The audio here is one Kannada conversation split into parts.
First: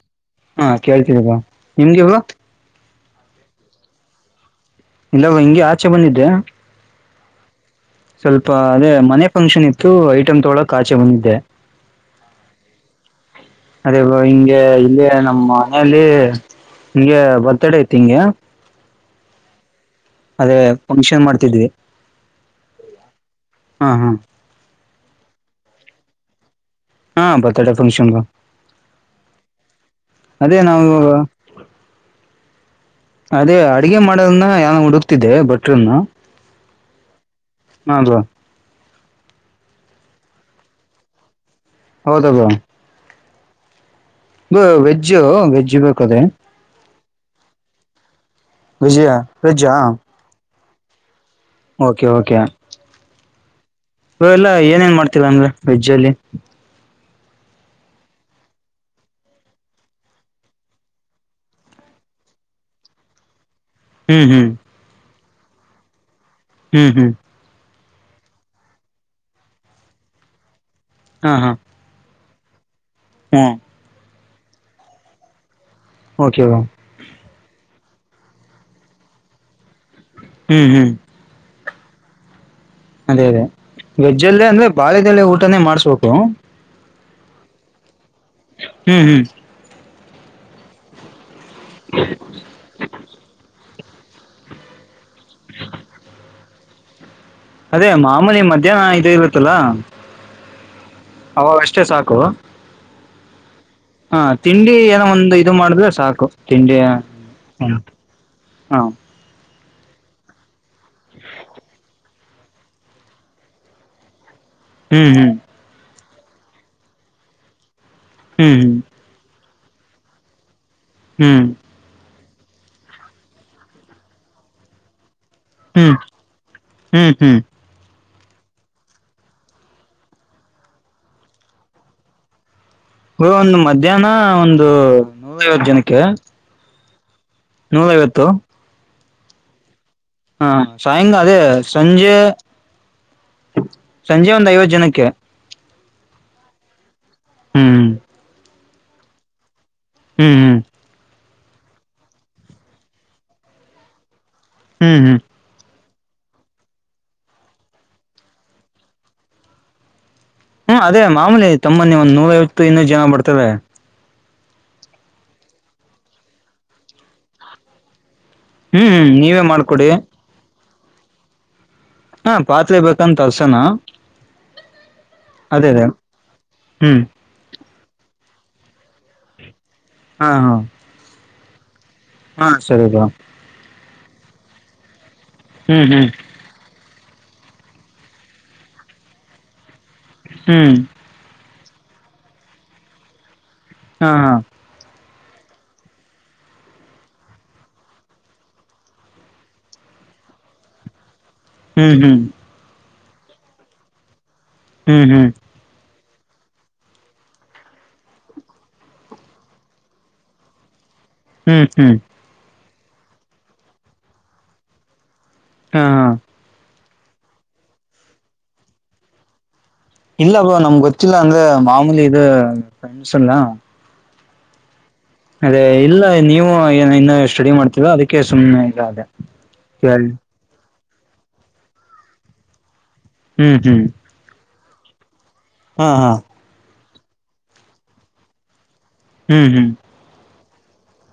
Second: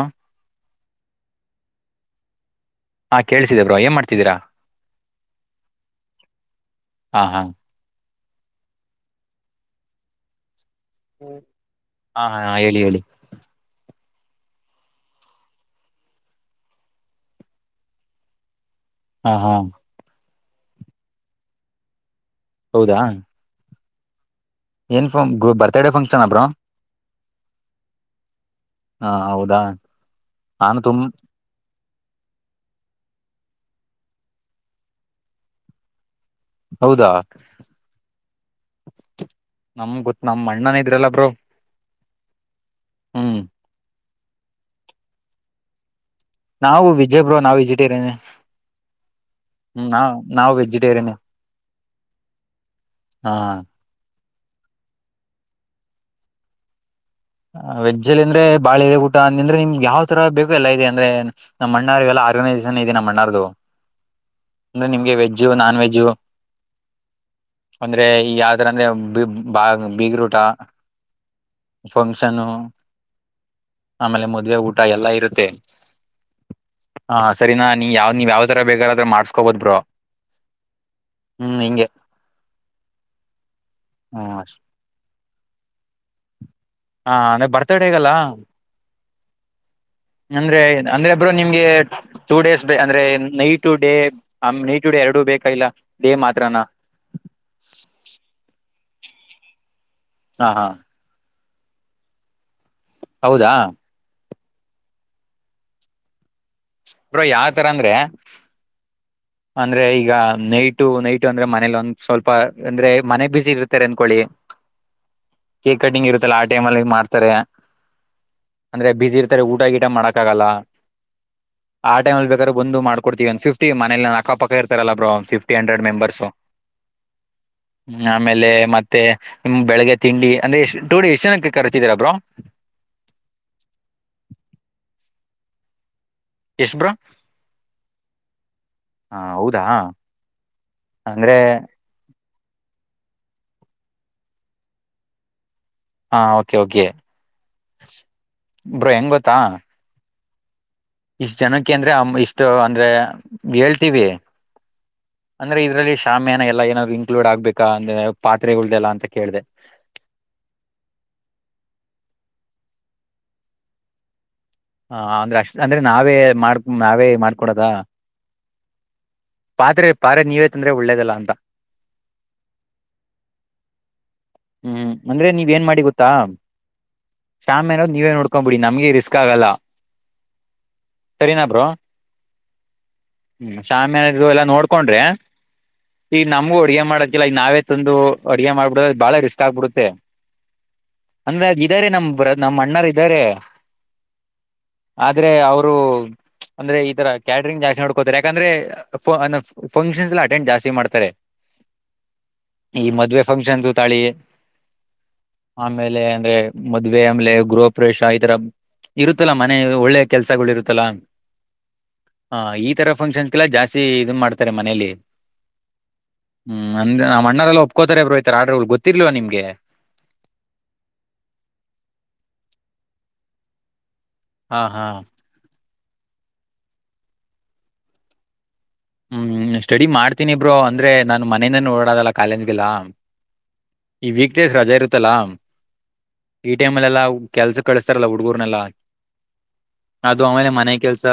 ಹಾ ಹಾ ಕೇಳ್ತಿದ್ದಪ್ಪಾ ನಿಮ್ಗೆವ ಹಾ ಕೇಳುತ್ತಿದೆ ಏನ್ ಮಾಡ್ತಿದಿರಾ ಇಲ್ಲ ಹಂಗೆ ಆಚೆ ಬಂದಿದ್ದೆ ಹಾ ಹಾ ಸ್ವಲ್ಪ ಅದೇ ಮನೆ ಫಂಕ್ಷನ್ ಇತ್ತು ಐಟಮ್ ತೊಳೋ ಕಾಚೆ ಬಂದಿದ್ದೆ ಹಾ ಹಾ ಹೇಳಿ ಹೇಳಿ ಅದೇ ಬ ಹಿಂಗೆ ಇಲ್ಲಿ ನಮ್ಮ ಮನೆಯಲ್ಲಿ ನಿಂಗೆ ಬರ್ತಡೇ ಐತಿ ಹಂಗೆ ಹಾ ಹಾ ಅದೇ ಫಂಕ್ಷನ್ ಮಾಡ್ತಿದ್ವಿ ಹೌದಾ ಹಾ ಹಾ ಏನ್ಫ ಬರ್ತಡ ಫಂಕ್ಷನ್ ಅಬ್್ರರು ಹಾ ಬತ್ತಟ ಫಂಕ್ಷನ್ ಹಾ ಹೌದಾ ಅದೇ ನಾನು ನಾವು [unintelligible] ಅದೇ ಅಡಗೆ ಮಾಡೋದನ್ನ ಯಾನು ಹುಡುಕ್ತಿದ್ದೆ ಭಟ್ರನ್ನ ಹೌದಾ ಹಾ ಬ್ರೋ ನಮ್ ಗೊತ್ ನಮ ಅಣ್ಣನ ಇದ್ರಲ್ಲ ಬ್ರೋ ಹೌದ ಬ ಹ್ಞೂ ವೆಜ್ಜ್ ವೆಜ್ಜ್ ಬೇಕದ ನಾವು ವೆಜ್ ನಾವು ವಜಿಟೇರಿಯನ್ ವೆಜ್ ಆ ನಾವು ವೆಜಿಟೇರಿಯನ್ ಓಕೆ ಓಕೆ ಹಾ ಇ ಎಲ್ಲಾ ಏನ ಏನ್ ಮಾಡ್ತಿಲ್ಲ ಅಂದ್ರೆ ವೆಜ್ ಅಲ್ಲಿ ವೆಜ್ಜಲ್ಲಿ ಅಂದ್ರೆ ಬಾಳ ಇದೆ ಊಟ ಅ ಅಂದ್ರೆ ನಿಮ್ಗೆ ಯಾವ ತರ ಬೇಕು ಎಲ್ಲ ಇದೆ ಅಂದ್ರೆ ನಮ್ಮ್ಣ್ಣಾರರಿಗೆಲ್ಲ ಆರ್ಗನೈಸೇಷನ್ ಇದೆ ನಮ್ಮಣ್ಣಾ ಹ್ಮ್ ಹ್ಮ್ ಅಂದ ನಿಮ್ಗೆ ವೆಜ್ ನಾನ್ ವೆಜ್ಜು ಹ್ಮ್ ಹ್ಮ್ ಅಂದ್ರೆ ಈ ಯಾವ್ದರ ಅಂದ್ರೆ ಬಾ ಬೀಗ ರೂಟ ಹಾ ಹಾ ಫಂಕ್ಷನ್ನು ಹ್ಂ ಆಮೇಲೆ ಮದ್ವೆ ಊಟ ಎಲ್ಲಾ ಇರುತ್ತೆ ಓಕೆ ಹಾ ಸರಿನಾ ನೀವು ಯಾವ್ ನೀವ್ ಯಾವ ತರ ಬೇಕಾರ್ರ ಮಾಡ್ಸ್ಕೋಬಹ್ ಬ್ರೋ ಹ್ಮ್ ಹ್ಮ್ ಹ್ಮ್ ಹಂಗೆ ಅದೇ ಅದೇ ವೆಜ್ ಹ್ಮ್ ಹ ಅಲ್ಲೇ ಅಂದ್ರೆ ಬಾಳೆದಲ್ಲೇ ಊಟನೇ ಮಾಡ್ಸ್ಬೇಕು ಹಾ ಅಂದೇ ಬರ್ತಾಡೆ ಹೇಗಲ್ಲ ಹ್ಮ್ ಹ್ಮ್ ಅಂದ್ರೆ ಅಂದ್ರೆ ಒಬ್ಬರು ನಿಮ್ಗೆ ಟೂ ಡೇಸ್ ಬ ಅಂದ್ರೆ ನೈಟ್ ಟು ಡೇ ನೈ ಟ ಡ ಎರಡು ಬೇಕ ಇಲ್ಲ ದೇ ಮಾತ್ರನಾ ಅದೇ ಮಾಮೂಲಿ ಮಧ್ಯಾಹ್ನ ಇ ಇರುತ್ತಲ್ಲಾ ಹಾ ಹಾ ಅವ ಅಷ್ಟೇ ಸಾಕು ಹೌದಾ ಹಾ ತಿಂಡಿ ಏನೋ ಒಂದು ಇದು ಮಾಡಿದ್ರೆ ಸಾಕು ತಿಂಡಿ ಬ್ರೋ ಯಾವ ತರ ಅಂದ್ರೆ ಹಾ ಅಂದ್ರೆ ಈಗ ನೈಟು ನೈಟು ಅಂದ್ರೆ ಮನೇಲಿ ಒಂದ್ ಸ್ವಲ್ಪ ಅಂದ್ರೆ ಮನೆ ಬಿಸಿ ಇರ್ತಾರೆ ಅನ್ಕೊಳ್ಳಿ [unintelligible] ಹ್ಮ್ ಹ್ಮ್ ಕೇಕ್ ಕಟ್ಟಿಂಗ್ ಇರುತ್ತಲ್ಲ ಆ ಟೈಮ್ಲ್ಲಿ ಮಾಡ್ತಾರೆ ಹ್ಮ್ ಹ್ಮ್ ಅಂದ್ರೆ ಬಿಸಿ ಇರ್ತಾರೆ ಊಟ ಗೀಟ ಮಾಡಕಕ್ಕಾಗಲ್ಲ ಹ್ಮ್ ಆ ಟೈಮ ಅ ಬೇಕ್ರ ಬಂದು ಮಾಡಕಡ್ತಿವಿ ಒ ಸಿ ಫಿ ಮೇನ ಅಕ್ಕಪಕ್ಕ ಇರ್ತಾರಲ್ಲ ಬ್ರ ಒ್ಫ್ ಟಿ ಹಂಡಂಡ್ರೆಡ್ ಹ್ಮ್ ಮೆಂಬರ್ಸ್ ಹ್ಮ್ ಆಮೇಲೆ ಮತ್ತೆ ನಿಮ್ ಬೆಳಿಗ್ಗೆ ತಿಂಡಿ ಅಂದ್ರೆ ಎಷ್ಟ್ ಟೂಡಿ ಎಷ್ಟು ಜನಕ್ಕೆ ಕರ್ತಿದರಬ್ರೋ ಒಂದು ಮಧ್ಯಾಹ್ನ ಒಂದು ನೂರ ಐವತ್ತು ಜನಕ್ಕೆ ಎಷ್ಟ ಬ್ರಾ ನೂಲವತ್ತು ಹಾ ಹೌದಾ ಹಾ ಸಾಯಂಕಾಲ ಅಂದ್ರೆ ಅದೇ ಸಂಜೆ ಸಂಜೆ ಒಂದ್ ಐವತ್ತು ಜನಕ್ಕೆ ಹಾ ಓಕೆ ಓಕೆ ಹ್ಮ್ ಬ್ರೋ ಹೆಂಗ ಗೊತ್ತಾ ಹ್ಮ್ ಹ್ಮ್ ಇಷ್ಟು ಜನಕ್ಕೆ ಅಂದ್ರೆ ಇಷ್ಟು ಅಂದ್ರೆ ಹೇಳ್ತೀವಿ ಹ್ಮ್ ಹ್ಮ್ ಅಂದ್ರೆ ಇದ್ರಲ್ಲಿ ಶಾಮ್ಯಾನ ಎಲ್ಲಾ ಏನಾದ್ರೂ ಇನ್ಕ್ಲೂಡ್ ಆಗ್ಬೇಕಾ ಅಂದ್ರೆ ಪಾತ್ರೆಗಳ್ದಲ್ಲಾ ಅಂತ ಕೇಳ್ದೆ. ಹ್ಮ್ ಅದೇ ಮಾಮೂಲಿ ತಮ್ಮನ್ನಿ ಒಂದ್ ನೂರೈವತ್ತು ಇನ್ನೂರು ಜನ ಬರ್ತಾವೆ. ಹ ಅಂದ್ರೆ ಅಷ್ಟ್ ಅಂದ್ರೆ ನಾವೇ ಮಾಡ ನಾವೇ ಮಾಡ್ಕೊಡದ. ಹ್ಮ್ ನೀವೇ ಮಾಡ್ಕೊಡಿ ಪಾತ್ರೆ ಪಾತ್ ನೀವೇತಂದ್ರೆ ಒಳ್ಳೇದಲ್ಲ ಅಂತ ಹಾ ಪಾತ್ರೆ ಬೇಕಂತ ತರ್ಸಣ. ಹ್ಮ್ ಅಂದ್ರೆ ನೀವ್ ಏನ್ ಮಾಡಿ ಗೊತ್ತಾ. ಹ್ಮ್ ಶಾಮ್ ಅನೋ ನೀವೇ ನೋಡ್ಕ್ಂಬಿಡಿ ನಮಗೆ ರಿಸ್ಕ್ ಆಗಲ್ಲ. ಹಾ ಹಾ ಸರಿನಾ ಬ್ರೋ ಹಾ ಸರಿ ಬ್ರೋ ಹ್ಮ್ ಶಾಮ್ಯನ ಎಲ್ಲಾ ನೋಡ್ಕೊಂಡ್ರೆ ಹ್ಮ್ ಹ್ಮ್ ಈ ನಮಗು ಅಡುಗೆ ಮಾಡಕ್ ಇಲ್ಲ ಈಗ ನಾವೇ ತಂದು ಅಡುಗೆ ಮಾಡಬಿಡದು ಬಾಳ ರಿಸ್ಕ್ ಆಗ್ಬಿಡುತ್ತೆ. ಹ್ಮ್ ಅಂದ್ರೆ ಅದ ಇದಾರೆ ನಮ್ ಬ್ರ್ ನಮ್ಮ್ ಅಣ್ಣರು ಇದ್ದಾರೆ. ಹಾ ಹಾ ಆದ್ರೆ ಅವರು. ಅಂದ್ರೆ ಈ ತರ ಕ್ಯಾಟರಿಂಗ್ ಜಾಸ್ತಿ ಮಾಡ್ಕೋತಾರೆ ಯಾಕಂದ್ರೆ ಫಂಕ್ಷನ್ಸ್ ಎಲ್ಲಾ ಅಟೆಂಡ್ ಜಾಸ್ತಿ ಮಾಡ್ತಾರೆ. [unintelligible] ಹ್ಮ್ ಹ್ಮ್ ಈ ಮದ್ವೆ ಫಂಕ್ಷನ್ ದು ತಾಳಿ ಹ್ಮ್ ಹ್ಮ್ ಆಮೇಲೆ ಅಂದ್ರೆ ಮದ್ವೆೆ ಆಮೇಲೆ ಗೃಹಪ್ರೇಶ ಈತರ ಇರುತ್ತಲ್ಲ ಮನೆ ಒಳ್ಳೆ ಕೆಲಸಗಳು ಇರುತ್ತಲ್ಲಾ. ಹ್ಮ್ ಹ್ಮ್ ಹ ಈ ತರ ಫಂಕ್ಷನ್ಸ್ ಎಲ್ಲ ಜಾಸ್ತಿ ಇದನ್ ಮಾಡ್ತಾರೆ ಮನೇಲಿ ಹಾ ಹಾ ಹ್ಮ್ ಅಂದ ಅಣ್ಣಾವ್ರ ಒಪ್ಕೋತಾರೆ ಬ್ರೋ ಇತರ ಆರ್ಡರಗಳು ಗೊತ್ತಿರ್ಲಿಲ್ವಾ ನಿಮಗೆ. ಇಲ್ಲ ಬ್ರೋ ನಮ್ಗೆ ಗೊತ್ತಿಲ್ಲ ಅಂದ್ರೆ ಮಾಮೂಲಿ ಇದೇ [unintelligible] ಹಾ ಹಾ ಅದೇ ಇಲ್ಲ ನೀವು ಏ ಇನ್ನು ಸ್ಟಡಿ ಮಾಡ್ತೀರ ಅದಕ್ಕೆ ಸುಮ್ಮ್ನೆ ಹ್ಮ್ ಸ್ಟಡಿ ಮಾಡ್ತೀನಿ ಬ್ರೋ ಅಂದ್ರೆ ನಾನ್ ಮನೆಯಿಂದನೆ ಓಡೋದಲ್ಲ ಕಾಲೇಜ್ಗೆಲ್ಲ ಹ್ಮ್ ಹ್ಮ್ ಈ ವೀಕ್ ಡೇಸ್ ರಜಾ ಇರುತ್ತಲಾ. ಹಾ ಹಾ ಈ ಟೈಮ್ ಅಲ್ಲ ಕೆಲ್ಸ ಕಳಿಸ್ತಾರಲ್ಲ ಹುಡುಗೂರನೆಲ್ಲ. ಹ್ಮ್ ಹ್ಮ್ ಅದು ಆಮೇಲೆ ಮನೆ ಕೆಲಸ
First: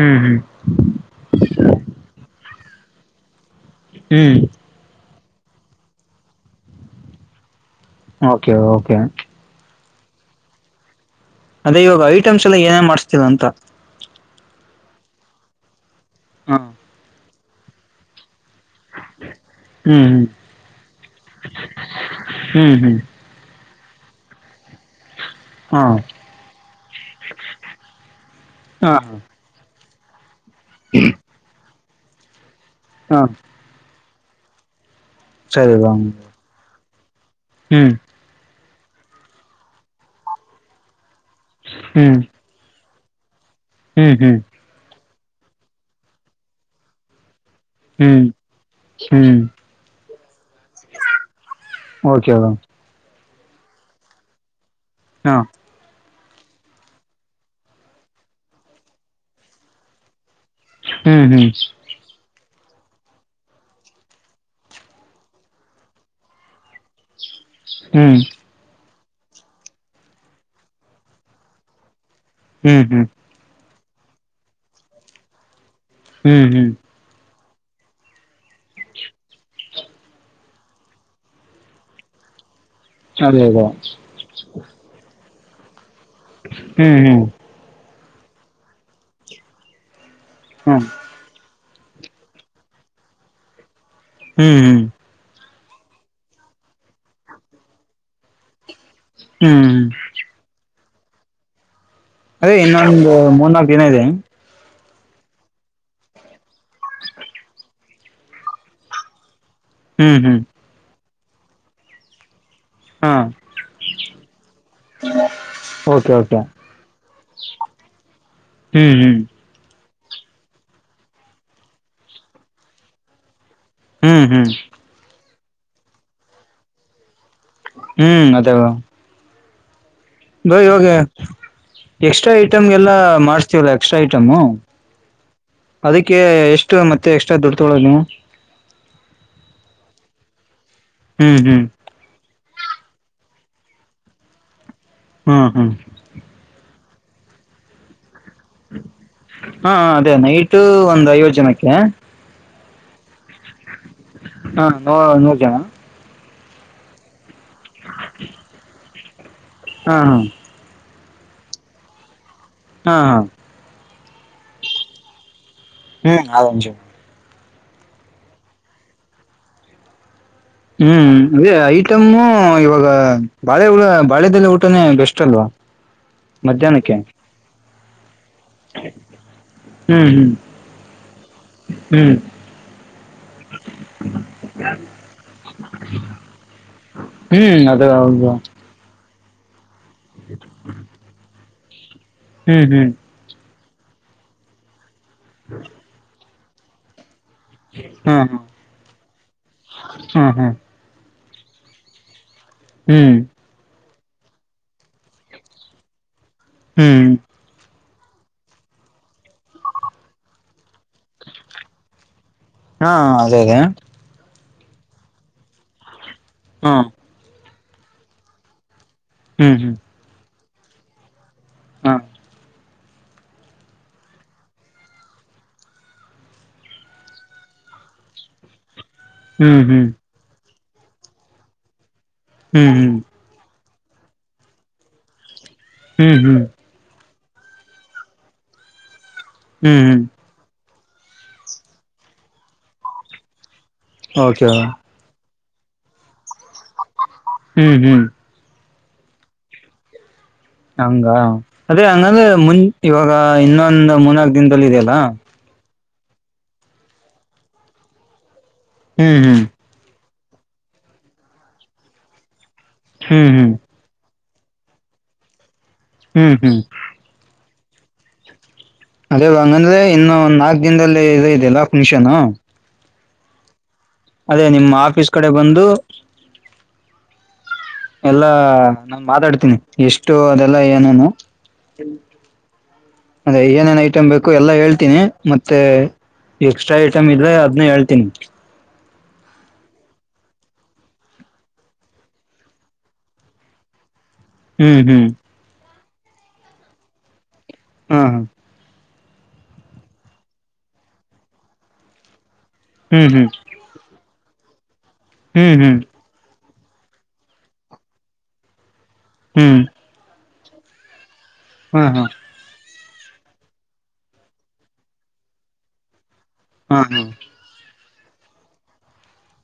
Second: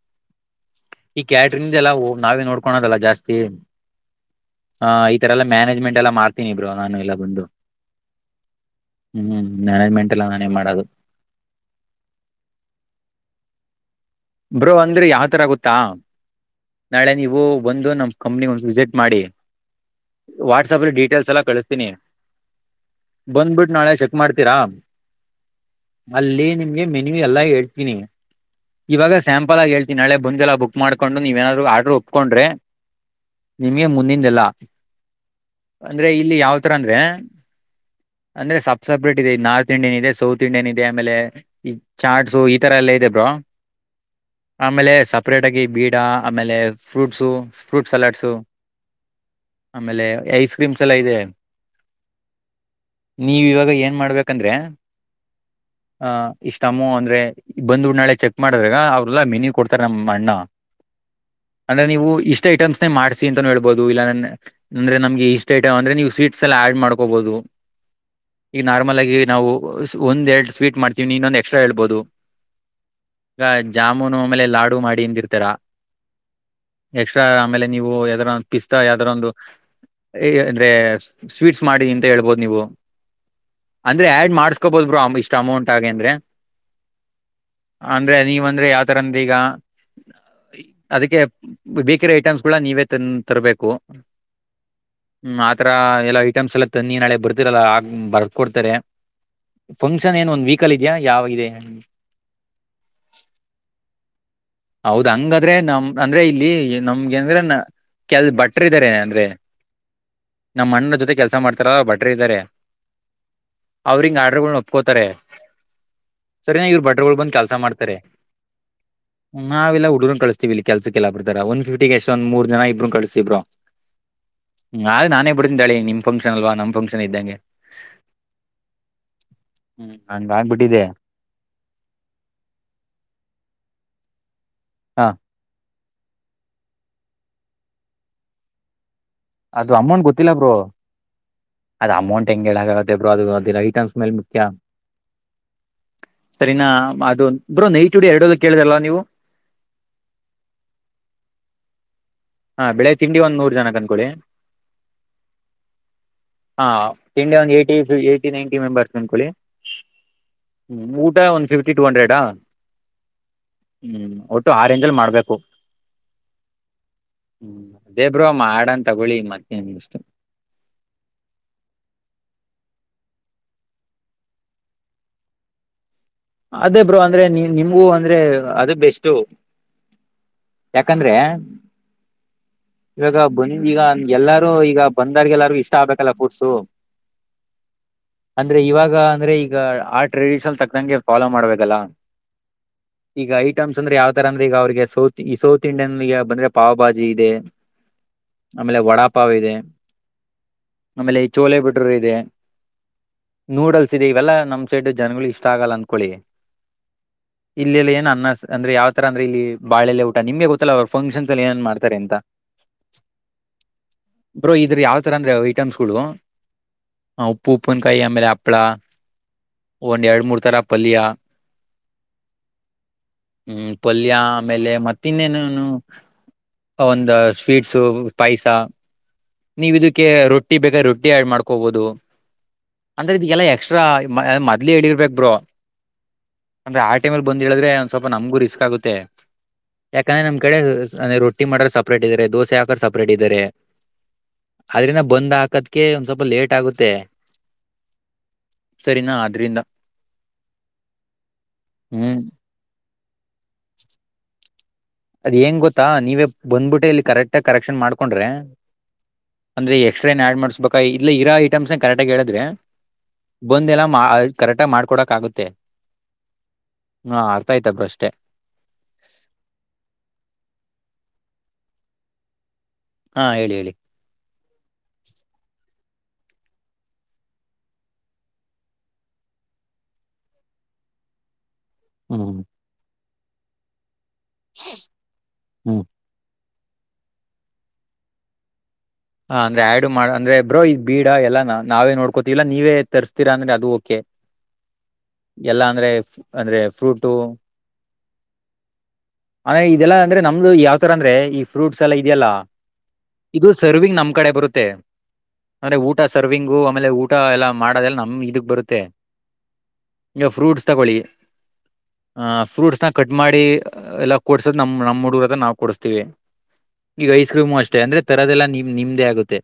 ಹ್ಮ್ ಹ್ಮ್ ಈ ಕ್ಯಾಟ್ರಿಂಗ್ ದೆಲ್ಲ ಎಲ್ಲವು ನಾವೇ ನೋಡ್ಕೋಳೋದಲ್ಲ ಜಾಸ್ತಿ. ಹ್ಮ್ ಹ ಈತರ ಎಲ್ಲಾ ಮ್ಯಾನೇಜ್ಮೆಂಟ್ ಎಲ್ಲಾ ಮಾಡ್ತೀನಿ ಬ್ರೋ ನಾನು ಎಲ್ಲಾ ಬಂದು. ಓಕೆ ಓಕೆ ಹ್ಮ್ ಮ್ಯಾನೇಜ್ಮೆಂಟ್ ಎಲ್ಲಾ ನಾನೆ ಮಾಡೋದು. ಅದೇ ಇವಾಗ ಐಟಮ್ಸ್ ಎಲ್ಲಾ ಏನೆನ್ ಮಾಡಸ್ತೀರ ಅಂತ. ಬ್ರೋ ಅಂದ್ರೆ ಯಾವತರ ಗೊತ್ತಾ. ಹ್ಮ ನಾಳೆ ನೀವು ಬಂದು ನಮ ಕಂಪ್ನಿ ಒಂದು ವಿಸಿಟ್ ಮಾಡಿ. ಹ್ಮ್ ವಾಟ್ಸಪ್ ಅಲ್ಲಿ ಡೀಟೇಲ್ಸ್ ಎಲ್ಲಾ ಕಳಸ್ತೀನಿ. ಹ್ಮ್ ಹ್ಮ್ ಬಂದ್ಬಿಟ್ಟು ನಾಳೆ ಚೆಕ್ ಮಾಡ್ತೀರಾ ಹಾ ಅಲ್ಲಿ ನಿಮ್ಗೆ ಮೆನ್ಯೂ ಎಲ್ಲ ಹೇಳ್ತೀನಿ. ಹಾ ಇವಾಗ ಸ್ಯಾಂಪಲ್ ಆಗ ಹೇಳ್ತೀನಿ ನಾಳೆ ಬಂದೇಲ್ಲ ಬುಕ್ ಮಾಡ್ಕೊಂಡು ನೀವೇನಾದ್ರು ಆರ್ಡರ್ರು ಒಪ್ಕೊಂಡ್ರೆ. ಹಾ ನಿಮ್ಗೆ ಮುಂದಿಂದೆಲ್ಲ ಸರಿ ರಾಮ್ ಅಂದ್ರೆ ಇಲ್ಲಿ ಯಾವತರ ಅಂದ್ರೆ. ಹ್ಮ್ ಅಂದ್ರೆ ಸಪ್ ಸಪ್ರೇಟ್ ಇದೆ ನಾರ್ತ್ ಇಂಡಿಯನ್ ಇದೆ ಸೌತ್ ಇಂಡಿಯನ್ ಇದೆ ಆಮೇಲೆ ಈ ಹ್ಮ್ ಚಾಟ್ಸು ಇ ತರ ಎಲ್ಲಾ ಇದೆ ಬ್ರೋ. ಹ್ಮ್ ಹ್ಮ್ ಆಮೇಲೆ ಸಪ್ರೇಟ್ ಆಗಿ ಬೀಡ ಆಮೇಲೆ ಫ್ರೂಟ್ಸು. ಫ್ರೂಟ್ ಹ್ಮ್ ಸಲಾಡ್ಸು ಹ್ಮ್ ಆಮೇಲೆ ಐಸ್ ಕ್ರೀಮ್ಸ್ ಎಲ್ಲ ಇದೆ ಓಕೆ ರಾಮ್ ನೀವ್ ಇವಾಗ ಏನ್ ಮಾಡ್ಬೇಕಂದ್ರೆ. ಹ್ಮ ಅ ಇಷ್ಟಮ್ಮು ಅಂದ್ರೆ ಬಂದ್ ನಾಳೆ ಚಕ್ ಮಾಡಿದ್ರಾಗ ಅವ್ರಲ್ಲಾ ಮಿನಿ ಕೊಡ್ತಾರೆ ನಮ್ಮ್ ಅಣ್ಣ. ಹ್ಮ್ ಹ್ಮ್ ಅಂದ್ರೆ ನೀವು ಇಷ್ಟೇ ಐಟಮ್ಸ್ ಮಾಡಿಸಿ ಅಂತಾನೂ ಹೇಳ್ಬಹುದು ಇಲ್ಲ ನನ್ನ ಅಂದ್ರೆ ನಮ್ಗೆ ಇಷ್ಟ ಐಟಮ್ ಅಂದ್ರೆ ನೀವು ಸ್ವೀಟ್ಸ್ ಎಲ್ಲಾ ಆಡ್ ಮಾಡ್ಕೋಬಹುದು. ಹ್ಮ್ ಈಗ ನಾರ್ಮಲ್ ಆಗ ನಾವು ಒಂದ ಎರಡು ಸ್ವೀಟ್ ಮಾಡ್ತೀವಿ ಇನ್ನೊಂದ್ ಎಕ್ಸ್ಟ್ರಾ ಹೇಳ್ಬಹದು. ಹ್ಮ್ ಹ್ಮ್ ಈಗ ಜಾಮೂನು ಆಮೇಲೆ ಲಾಡು ಮಾಡಿ ಅಂದಿರ್ತೀರ. ಹ್ಮ್ ಹ್ಮ್ ಎಕ್ಸ್ಟ್ರಾ ಆಮೇಲೆ ನೀವು ಯಾವದಾರ ಒಂದು ಪಿಸ್ತಾ ಯಾವದಾರ ಒಂದು. ಅಂದ್ರೆ ಸ್ವೀಟ್ಸ್ ಮಾಡಿ ಅಂತ ಹೇಳ್ಬೋದು ನೀವು. ಅದೇ ಅದೇ ಅಂದ್ರೆ ಆಡ್ ಮಾಡಸ್ಕೋಬೋದು ಬ್ರೋ ಇಷ್ಟ ಅಮೌಂಟ್ ಅಗಿ ಅಂದ್ರೇ. ಹ್ಮ್ ಹ್ಮ್ ಅಂದ್ರೆ ನೀವಂದ್ರೆ ಯಾವತರ ಅಂದ್ರೇ ಈಗ ಹ್ಮ್ ಹ್ಮ್ ಹ್ಮ್ ಹ್ಮ್ ಅದಕ್ಕೆ. ಬೇಕಿರೋ ಐಟೆಮ್ಸಗುಳನ ನೀವೇ ತಂ ತರಬೇಕು. ಹ್ಮ್ ಹ್ಮ್ ಹ್ಮ್ ಆತರ ಎಲ್ಲಾ ಐಟಮ್ಸ್ ಎಲ್ಲ ತನ್ನಿ ನಾಳೆ ಬರ್ತಿರಲ್ಲ ಆಗ್ ಬರ್ದ್ ಕೊಡ್ತಾರೆ. ಹ್ಮ್ ಫಂಕ್ಷನ್ ಏನ್ ಒಂದ್ ವೀಕಲ್ ಇದ್ಯಾ ಯಾವಾಗ ಇದೆ. ಅದೇ ಇನ್ನೊಂದು ಮೂರ್ನಾಲ್ಕು ದಿನ ಇದೆ. ಹೌದ್ ಹಂಗಾದ್ರೆ ನಮ್ ಅಂದ್ರೆ ಇಲ್ಲಿ ನಮ್ಗೆ ಅಂದ್ರೆ ನ ಕೇಲ್ ಬಟ್ಟರ್ ಇದ್ದಾರೆ ಅಂದ್ರೆ. ಹ್ಮ್ ಹ್ಮ್ ನಮ್ಮ ಅಣ್ನನ ಜೊತೆ ಕೆಲಸ ಮಾಡ್ತಾರಲ್ಲಾ ಆ ಭಟ್ರು ಇದ್ದಾರೆ. ಹಾ ಅವ್ರಿಂಗದಆಡ್ರುಗಳ್ನ್ ಒಪ್ಕೋತಾರೆ. ಓಕೆ ಓಕೆ ಸರಿಯಾಗಿ ಭಟ್ರಗಳು ಬಂದು ಕೆಲಸ ಮಾಡ್ತಾರೆ. ಹೂ ಹೂ ನಾವೆಲ್ಲ ಹುಡುಗರುನ್ ಕಳಸ್ತಿವಿ ಇಲ್ಲಿ ಕೆಲ್ಸಕ್ಕೆಲ್ಲ ಬರ್ತಾರ ಒನ್ ಡ್ಯೂಟಿಗೆ ಒಂದ ಮೂರ್ ಜನ ಇಬ್ರುೂ ಕಳಸ್ತೀವಿ ಬ್ರೋ. ಹ್ಮ್ ಹ್ಮ್ ನಾಳೆ ನಾನೇ ಬಿಡ್ತೀನಿ ನಡಿ ನಿಮ ಫಂಕ್ಷನ್ ಅಲ್ವಾ ನಮ್ ಫಂಕ್ಷನ್ ಇದ್ದಂಗೆ ಹ್ಮ್ ಅದೇವಾ ಹ್ಮ್ ಅಂದ ಬ ಇವಾಗ ಎಕ್ಸ್ಟ್ರಾ ಐಟಮ್ಗೆಲ್ಲ ಮಾಡ್ಸ್ತೀವಲ್ಲಾ ಎಕ್ಸ್ಟ್ರಾ ಐಟಮು ಹಾ ಅದಕ್ಕೆ ಎಷ್ಟು ಮತ್ತೆ ಎಕ್ಸ್ಟ್ರಾ ದುಡ್ಡು ತೊಗೊಳ್ಳಳದು ನೀವು ಅದು ಅಮ್ಮನ್ ಗೊತ್ತಿಲ್ಲ ಬ್ರರು ಹ್ಮ್ ಹ್ಮ್ ಅದು ಅಮೌಂಟ್ ಹೆಂಗ ಹೇಳಳಾಗುತ್ತೆ ಬ್ರೋ ಅದು ಅದೆ ಐಟಮ್ಸ್ ಮೇಲ್ ಮುಖ್ಯ ಹ್ಮ್ ಹ್ಮ್ ಸರಿನಾ ಅದು ಬ್ರೋ ನೈಟ್ಡಿ ಎರಡದು ಕೇಳ್ರಲ್ಲಾ ನೀವು ಹಾ ಅದೇ ನೈಟ್ ಒಂದ್ ಐವತ್ತು ಜನಕ್ಕೆ ಹಾ ಬೆಳಿಗ್ಗೆ ತಿಂಡಿ ಒಂದ್ ನೂರ್ ಜನ ಅಂದಕೊಳ್ಳಿ ಹಾ ನೂ ನೂರ್ ಜನ ಹಾ ತಿಂಡಿ ಒಂದು ಏಯ್ಟಿ ಏಯ್ಟಿ ನೈನ್ಟಿ ಮೆಂಬರ್ಸ್ ಅಂದ್ಕೊಳ್ಳಿ ಹಾ ಹಾ ಹ್ಮ ಊಟ ಒಂದು ಫಿಫ್ಟಿ ಟೂ ಹಂಡ್ರೆಡ್ ಹಾ ಹಾ ಹ್ಮ್ ಒಟ್ಟು ಆರೆೇಂಜ ಅಲ್ಲಿ ಮಾಡ್ಬೇಕು ಹ್ಮ್ ಹ್ಮ್ ಅದೇ ಬ್ರೋ ಮಾಡನ್ ತಗೊಳ್ಳಿ ಮತ್ತನ್ಷ್ಟು ಹ್ಮ್ ಅದೇ ಐಟಮು ಇವಾಗ ಬಾಳೆಳ ಬಾಳೆದಲ್ಲಿ ಊಟನೇ ಬೆಸ್ಟ್ ಅಲ್ವಾ ಅದೇ ಮಧ್ಯಾಹ್ನಕ್ಕೆ ಬ್ರೋ ಅಂದ್ರೆ ನಿಮಗೂ ಅಂದ್ರೆ ಅದು ಬೆಸ್ಟ್ ಹ್ಮ್ ಹ್ಮ್ ಯಾಕಂದ್ರೆ ಹ್ಮ್ ಇವಾಗ ಬನ್ನ ಈಗ ಎಲ್ಲಾರೂ ಈಗ ಬಂದಾರ್ಗೆ ಎಲ್ಲಾರು ಇಷ್ಟ ಆಗ್ಬೇಕಲ್ಲ ಫುರ್ಟ್ಸು ಹ್ಮ್ ಅದೇ ಹೌದು ಇವಾಗ ಅಂದ್ರೆ ಈಗ ಆ ಟ್ರೆಡಿಷನ್ ತಕ್ಕಂಗೆ ಫಾಲೋ ಮಾಡ್ಬೇಕಲ್ಲ ಹ್ಮ್ ಹ್ಮ್ ಈಗ ಐಟಮ್ಸ್ ಅಂದ್ರೆ ಯಾವ ತರ ಅಂದ್ರೆ ಈಗ ಅವ್ರಿಗೆ ಸೌತ್ ಈ ಸೌತ್ ಇಂಡಿಯನ್ ಈಗ ಬಂದ್ರೆ ಪಾವಭಾಜಿ ಇದೆ ಹಾ ಆಮೇಲೆ ವಡಾಪಾವ್ ಇದೆ ಹಾ ಹಾ ಆಮೇಲೆ ಈ ಚೋಳ ಬಿಡರು ಇದೆ ಹ್ಮ್ ನೂಡಲ್ಸ್ ಇದೆ ಇವೆಲ್ಲ ನಮ್ ಸೈಡ್ ಜನ್ಗಳು ಇಷ್ಟ ಆಗಲ್ಲ ಅಂದ್ಕೊಳ್ಳಿ ಹ್ಮ್ ಇಲ್ಲೆಲ್ಲ ಏನ್ ಅನ್ನ ಅಂದ್ರೆ ಯಾವ ತರ ಅ್ರ ಇಲ್ಲಿ ಬಾಳೆಲ್ಲ ನಿಮ್ಗೆ ಗೊತ್ತಲ್ಲ ಅವರು ಫಂಕ್ಷನ್ಸ್ ಅ ಏನ್ ಮಾಡ್ತಾರೆ ಅಂತ ಹಾ ಅದೇ ಅದೇ ಬ್ರೋ ಇದ್ರ ಯಾವ ತರ ಅಂದ್ರೆ ಐಟಮ್ಸ್ಗಳು ಹಾ ಹ ಉಪ್ಪುಪನ್ ಕೈ ಆಮೇಲೆ ಅಳ ಹ್ಮ್ ಹ್ಮ್ ಒಂದ ಎರಡು ಮೂರು ಥರ ಪಲ್ಯ ಹ್ಮ ಹ್ಮ್ ಪಲ್ಯ ಆಮೇಲೆ ಮತ್ತ ಇನ್ನೇನನು ಒಂದು ಸ್ವೀಟ್ಸ ಪೈಸ ಹ್ಮ್ ನೀವ ಹ್ಮ್ ಇದಕ್ಕೆ ರೊ ರೊಟ್ಟಿ ಬೇಗ ರೊಟ್ಟಿ ಆಡ್ ಮಾಡ್ಕೋಬಹುದು ಹ್ಮ್ ಹ್ಮ್ ಅಂದ್ರೆ ಇದಗೆಲ್ಲ ಎಕ್ಸ್ಟ್ರಾ ಮದ್ೇ ಎಳಿರ್ಬೇಕು ಬ್ರರು ಹ್ಮ್ ಹ್ಮ್ ಅಂದ್ರೆ ಆಟೆ ಮೇಲ್ ಬಂದ್ ಇ ಹೇಳಿದ್ರೆ ಒ್ ಸ್ವಲ್ಪ ನಮ್ಗೂ ರಿಸ್ಕ್ ಆಗುತ್ತೆ ಹ್ಮ್ ಹ್ಮ್ ಯಾಕಂದ್ರೆ ನಮ್ ಕಡೆಂದ ರೊಟ್ಟಿ ರಟ್ಟಿ ಮಾಡರ್ ಸಪ್ರೇಟ್ ಇದ್ದಾರೆ ದೋಸೆ ಹಕ ಸಪರೇಟ್ ಇದಾರೆ ಓಕೆ ಅದರಿಂದ ಬಂದು್ ಹಾಕೋದಕ್ಕೆ ಒಂದು್ ಸ್ವಲ್ಪ ಲೇಟ್ ಆಗುತ್ತೆ ಹ್ಮ್ ಹ್ಮ್ ಸರಿನಾ ಆದ್ರಿಂದ ಹಂಗ ಅದೇ ಹ್ಮ್ ಹಂಗಂದ್ರೆ ಮುನ್ ಇವಾಗ ಇನ್ನೊಂದು ಮೂನಾಕ್ ದಿನದಲ್ಲಿ ಇದೆಯಲ್ಲಾ ಅದ್ ಹೆಂಗ ಗೊತ್ತಾ ನೀವೇ ಬಂದ್ಬಿಟ್ಟೆ ಇಲ್ಲಿ ಕರೆಕ್ಟ ಕರೆಕ್ಷನ್ ಮಾಡ್ಕೊಂಡ್ರೆ ಹ್ಮ್ ಹ್ಮ್ ಅಂದ್ರೆ ಎಕ್ಸ್ಟ್ರಾ ಏ ಆಡ್ ಮಾಡ್ಸ್ಬೇಕ ಇ ಇರೋ ಐಟಮ್ಸ್ ಕರೆಕ್ಟ್ ಆಗ ಹೇಳಿದ್ರೆ ಹ್ಮ್ ಹ್ಮ್ ಬಂದ ಎಲ್ಲ ಕರೆಕ್ಟ ಮಾಡ್ಕೊೋಕ್ ಆಗುತ್ತೆ ಹ್ಮ್ ಹ್ಮ್ ಹಾ ಅರ್ಥ ಆಯ್ತ ಬರು ಅಷ್ಟೇ ಅದೇಂಗಂದ್ರೆ ಇನ್ನು ಒಂದ್ ನಾಲ್ಕ್ ದಿನದಲ್ಲಿ ಇ ಇದೆಲ್ಲ ಫಂಕ್ಷನ್ ಹಾ ಹೇಳಿ ಹೇಳಿ ಅದೇ ನಿಮ್ಮ ಆಫೀಸ್ ಕಡೆ ಬಂದು ಎಲ್ಲಾ ನಾ ಮಾತಾಡ್ತೀನಿ ಎಷ್ಟು ಅದೆಲ್ಲಾ ಏನನು ಹ್ಮ ಅದೇ ಏನೇನ್ ಐಟಮ್ ಬೇಕು ಎಲ್ಲ ಹೇಳ್ತೀನಿ ಮತ್ತೆ ಹ್ಮ್ ಎಕ್ಸ್ಟ್ರಾ ಐಟಮ್ ಇದ್ರೆ ಅದ್ನ ಹೇಳ್ತೀನಿ ಹ ಅಂದ್ರೆ ಆ್ಯಡ್ ಮಾಡ ಅ್ರೆ ಬ್ರೋ ಈ್ ಬೀಡ ಎಲ್ಲಾನ ನಾವೇ ನೋಡ್ಕೋತಿಲ್ಲ ನೀವೇ ತರಿಸಸ್ತೀರಾ ಅಂದ್ರೆ ಅದು ಓಕೆ ಹ್ಮ್ ಹ್ಮ್ ಎಲ್ಲಾ ಅಂದ್ರೆ ಅಂದ್ರೆ ಫ್ರೂಟು ಹಾ ಹಾ ಅಂದ್ರೆ ಇದೆಲ್ಲಾ ಅಂದ್ರೆ ನಮ್ದು ಯಾವ್ ತರ ಅಂದ್ರೆ ಈ ಫ್ರೂಟ್ಸ್ ಎಲ್ಲ ಇದೆಯಲ್ಲ ಹ್ಮ್ ಹ್ಮ್ ಇದು ಸರ್ವಿಂಗ್ ನಮ್ಮ್ ಕಡೆ ಬರುತ್ತೆ ಹ್ಮ್ ಅಂದ್ರೆ ಹ್ಮ್ ಊಟ ಊಟ ಸರ್ವಿಂಗು ಆಮೇಲೆ ಊಟ ಎಲ್ಲ ಮಾಡೋದೆಲ್ಲ ನಮ್ ಇದಕ್ ಬರುತ್ತೆ ಹ್ಮ್ ನೀವು ಫ್ರೂಟ್ಸ್ ತಗೊಳ್ಳಿ ಹಾ ಹಾ ಆ್ ಫ್ರೂಟ್ಸ್ನ ಕಟ್ ಮಾಡಿ ಎಲ್ಲಾ ಕೊಡ್ಸೋದ್ ನಮ್ಮ್ ನಮ್ಮ ಹುಡುಗರತ್ರ ನಾವು ಕೊಡಿಸ್ತೀವಿ ಹಾ ಹಾ ಈಗ ಐಸ್ ಕ್ರೀಮು ಅಷ್ಟೇ ಅಂದ್ರೆ ತರದೆಲ್ಲಾ ನಿಮ ನಿಮ್ದೇ ಆಗುತ್ತೆ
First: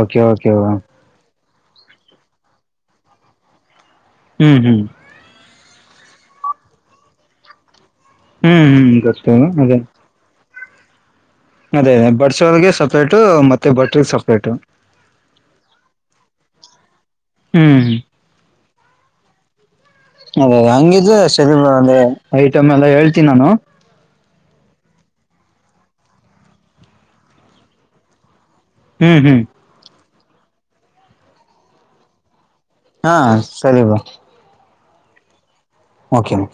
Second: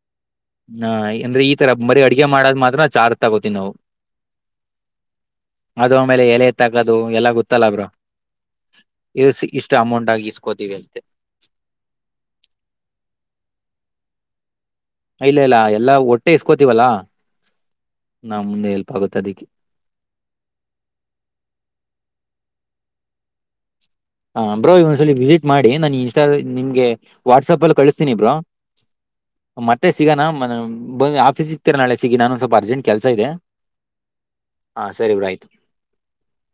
ಓಕೆ ಓಕೆ ಹಾ ಅಂದ್ರೆ ಈ ತರ ಬರೀ ಅಡ್ಗೆ ಮಾಡದ್ ಮಾತ್ರ ಚಾರ್ ತಗೋತೀವಿ ನಾವು ಹ್ಮ್ ಹ್ಮ್ ಅದು ಆಮೇಲೆ ಎಲೆ ತಗೋದು ಎಲ್ಲಾ ಗೊತ್ತಲ್ಲಾಬ್ರ ಹ್ಮ್ ಹ್ಮ್ ಗೊತ್ತು ಇಸ ಇಷ್ಟು ಅಮೌಂಟ್ ಆಗ ಇಸ್ಕೋತೀವಿ ಅಂತೆ ಅದೇ ಅದೇ ಬಟ್ಸೋರ್ಗೆ ಸಪ್ರೇಟು ಮತ್ತೆ ಬಟ್್ರ ಸಪ್ರೇಟು ಇಲ್ಲ ಇಲ್ಲ ಎಲ್ಲಾ ಹೊಟ್ಟೆ ಇಸ್ಕೋತಿವಲ್ಲಾ ಹ್ಮ್ ಹ್ಮ ನಮ ನೆ ಎಲ್ಪ್ ಆಗುತ್ತೆ ಅದಕ್ಕೆ ಅದ ಹಂಗಿದ್ರೆ ಐಟಮ್ ಎಲ್ಲ ಹೇಳ್ತೀನಿ ನಾನು ಹಾ ಬ್ರೋ ಇ ಒಂದ್ಸಲಲಿ ವಿಸಿಟ್ ಮಾಡಿ ನನ್ ಇನ್ಸ್ಟ ನಿಮ್ಗೆ ವಾಟ್ಸಾಪ್ ಅಲ್ಲಿ ಕಳಿಸ್ತಿನಿ ಬ್ರೋ ಹ್ಮ್ ಹ್ಮ್ ಮತ್ತೆ ಸಿಗೋಣ ಬ ಆಫೀಸ ಇಗ್ತೀರಾ ನಾಳೆ ಸಿಗಿ ನಾನುಂದು ಸ್ವಲ್ಪ ಅರ್ಜೆಂಟ್ ಕೆಲಸ ಹಾ ಇದೆ ಸರಿ ಬ್ರೋ ಹಾ ಸರಿ ಬಿಡ ಆಯತು ಓಕೆ ಮ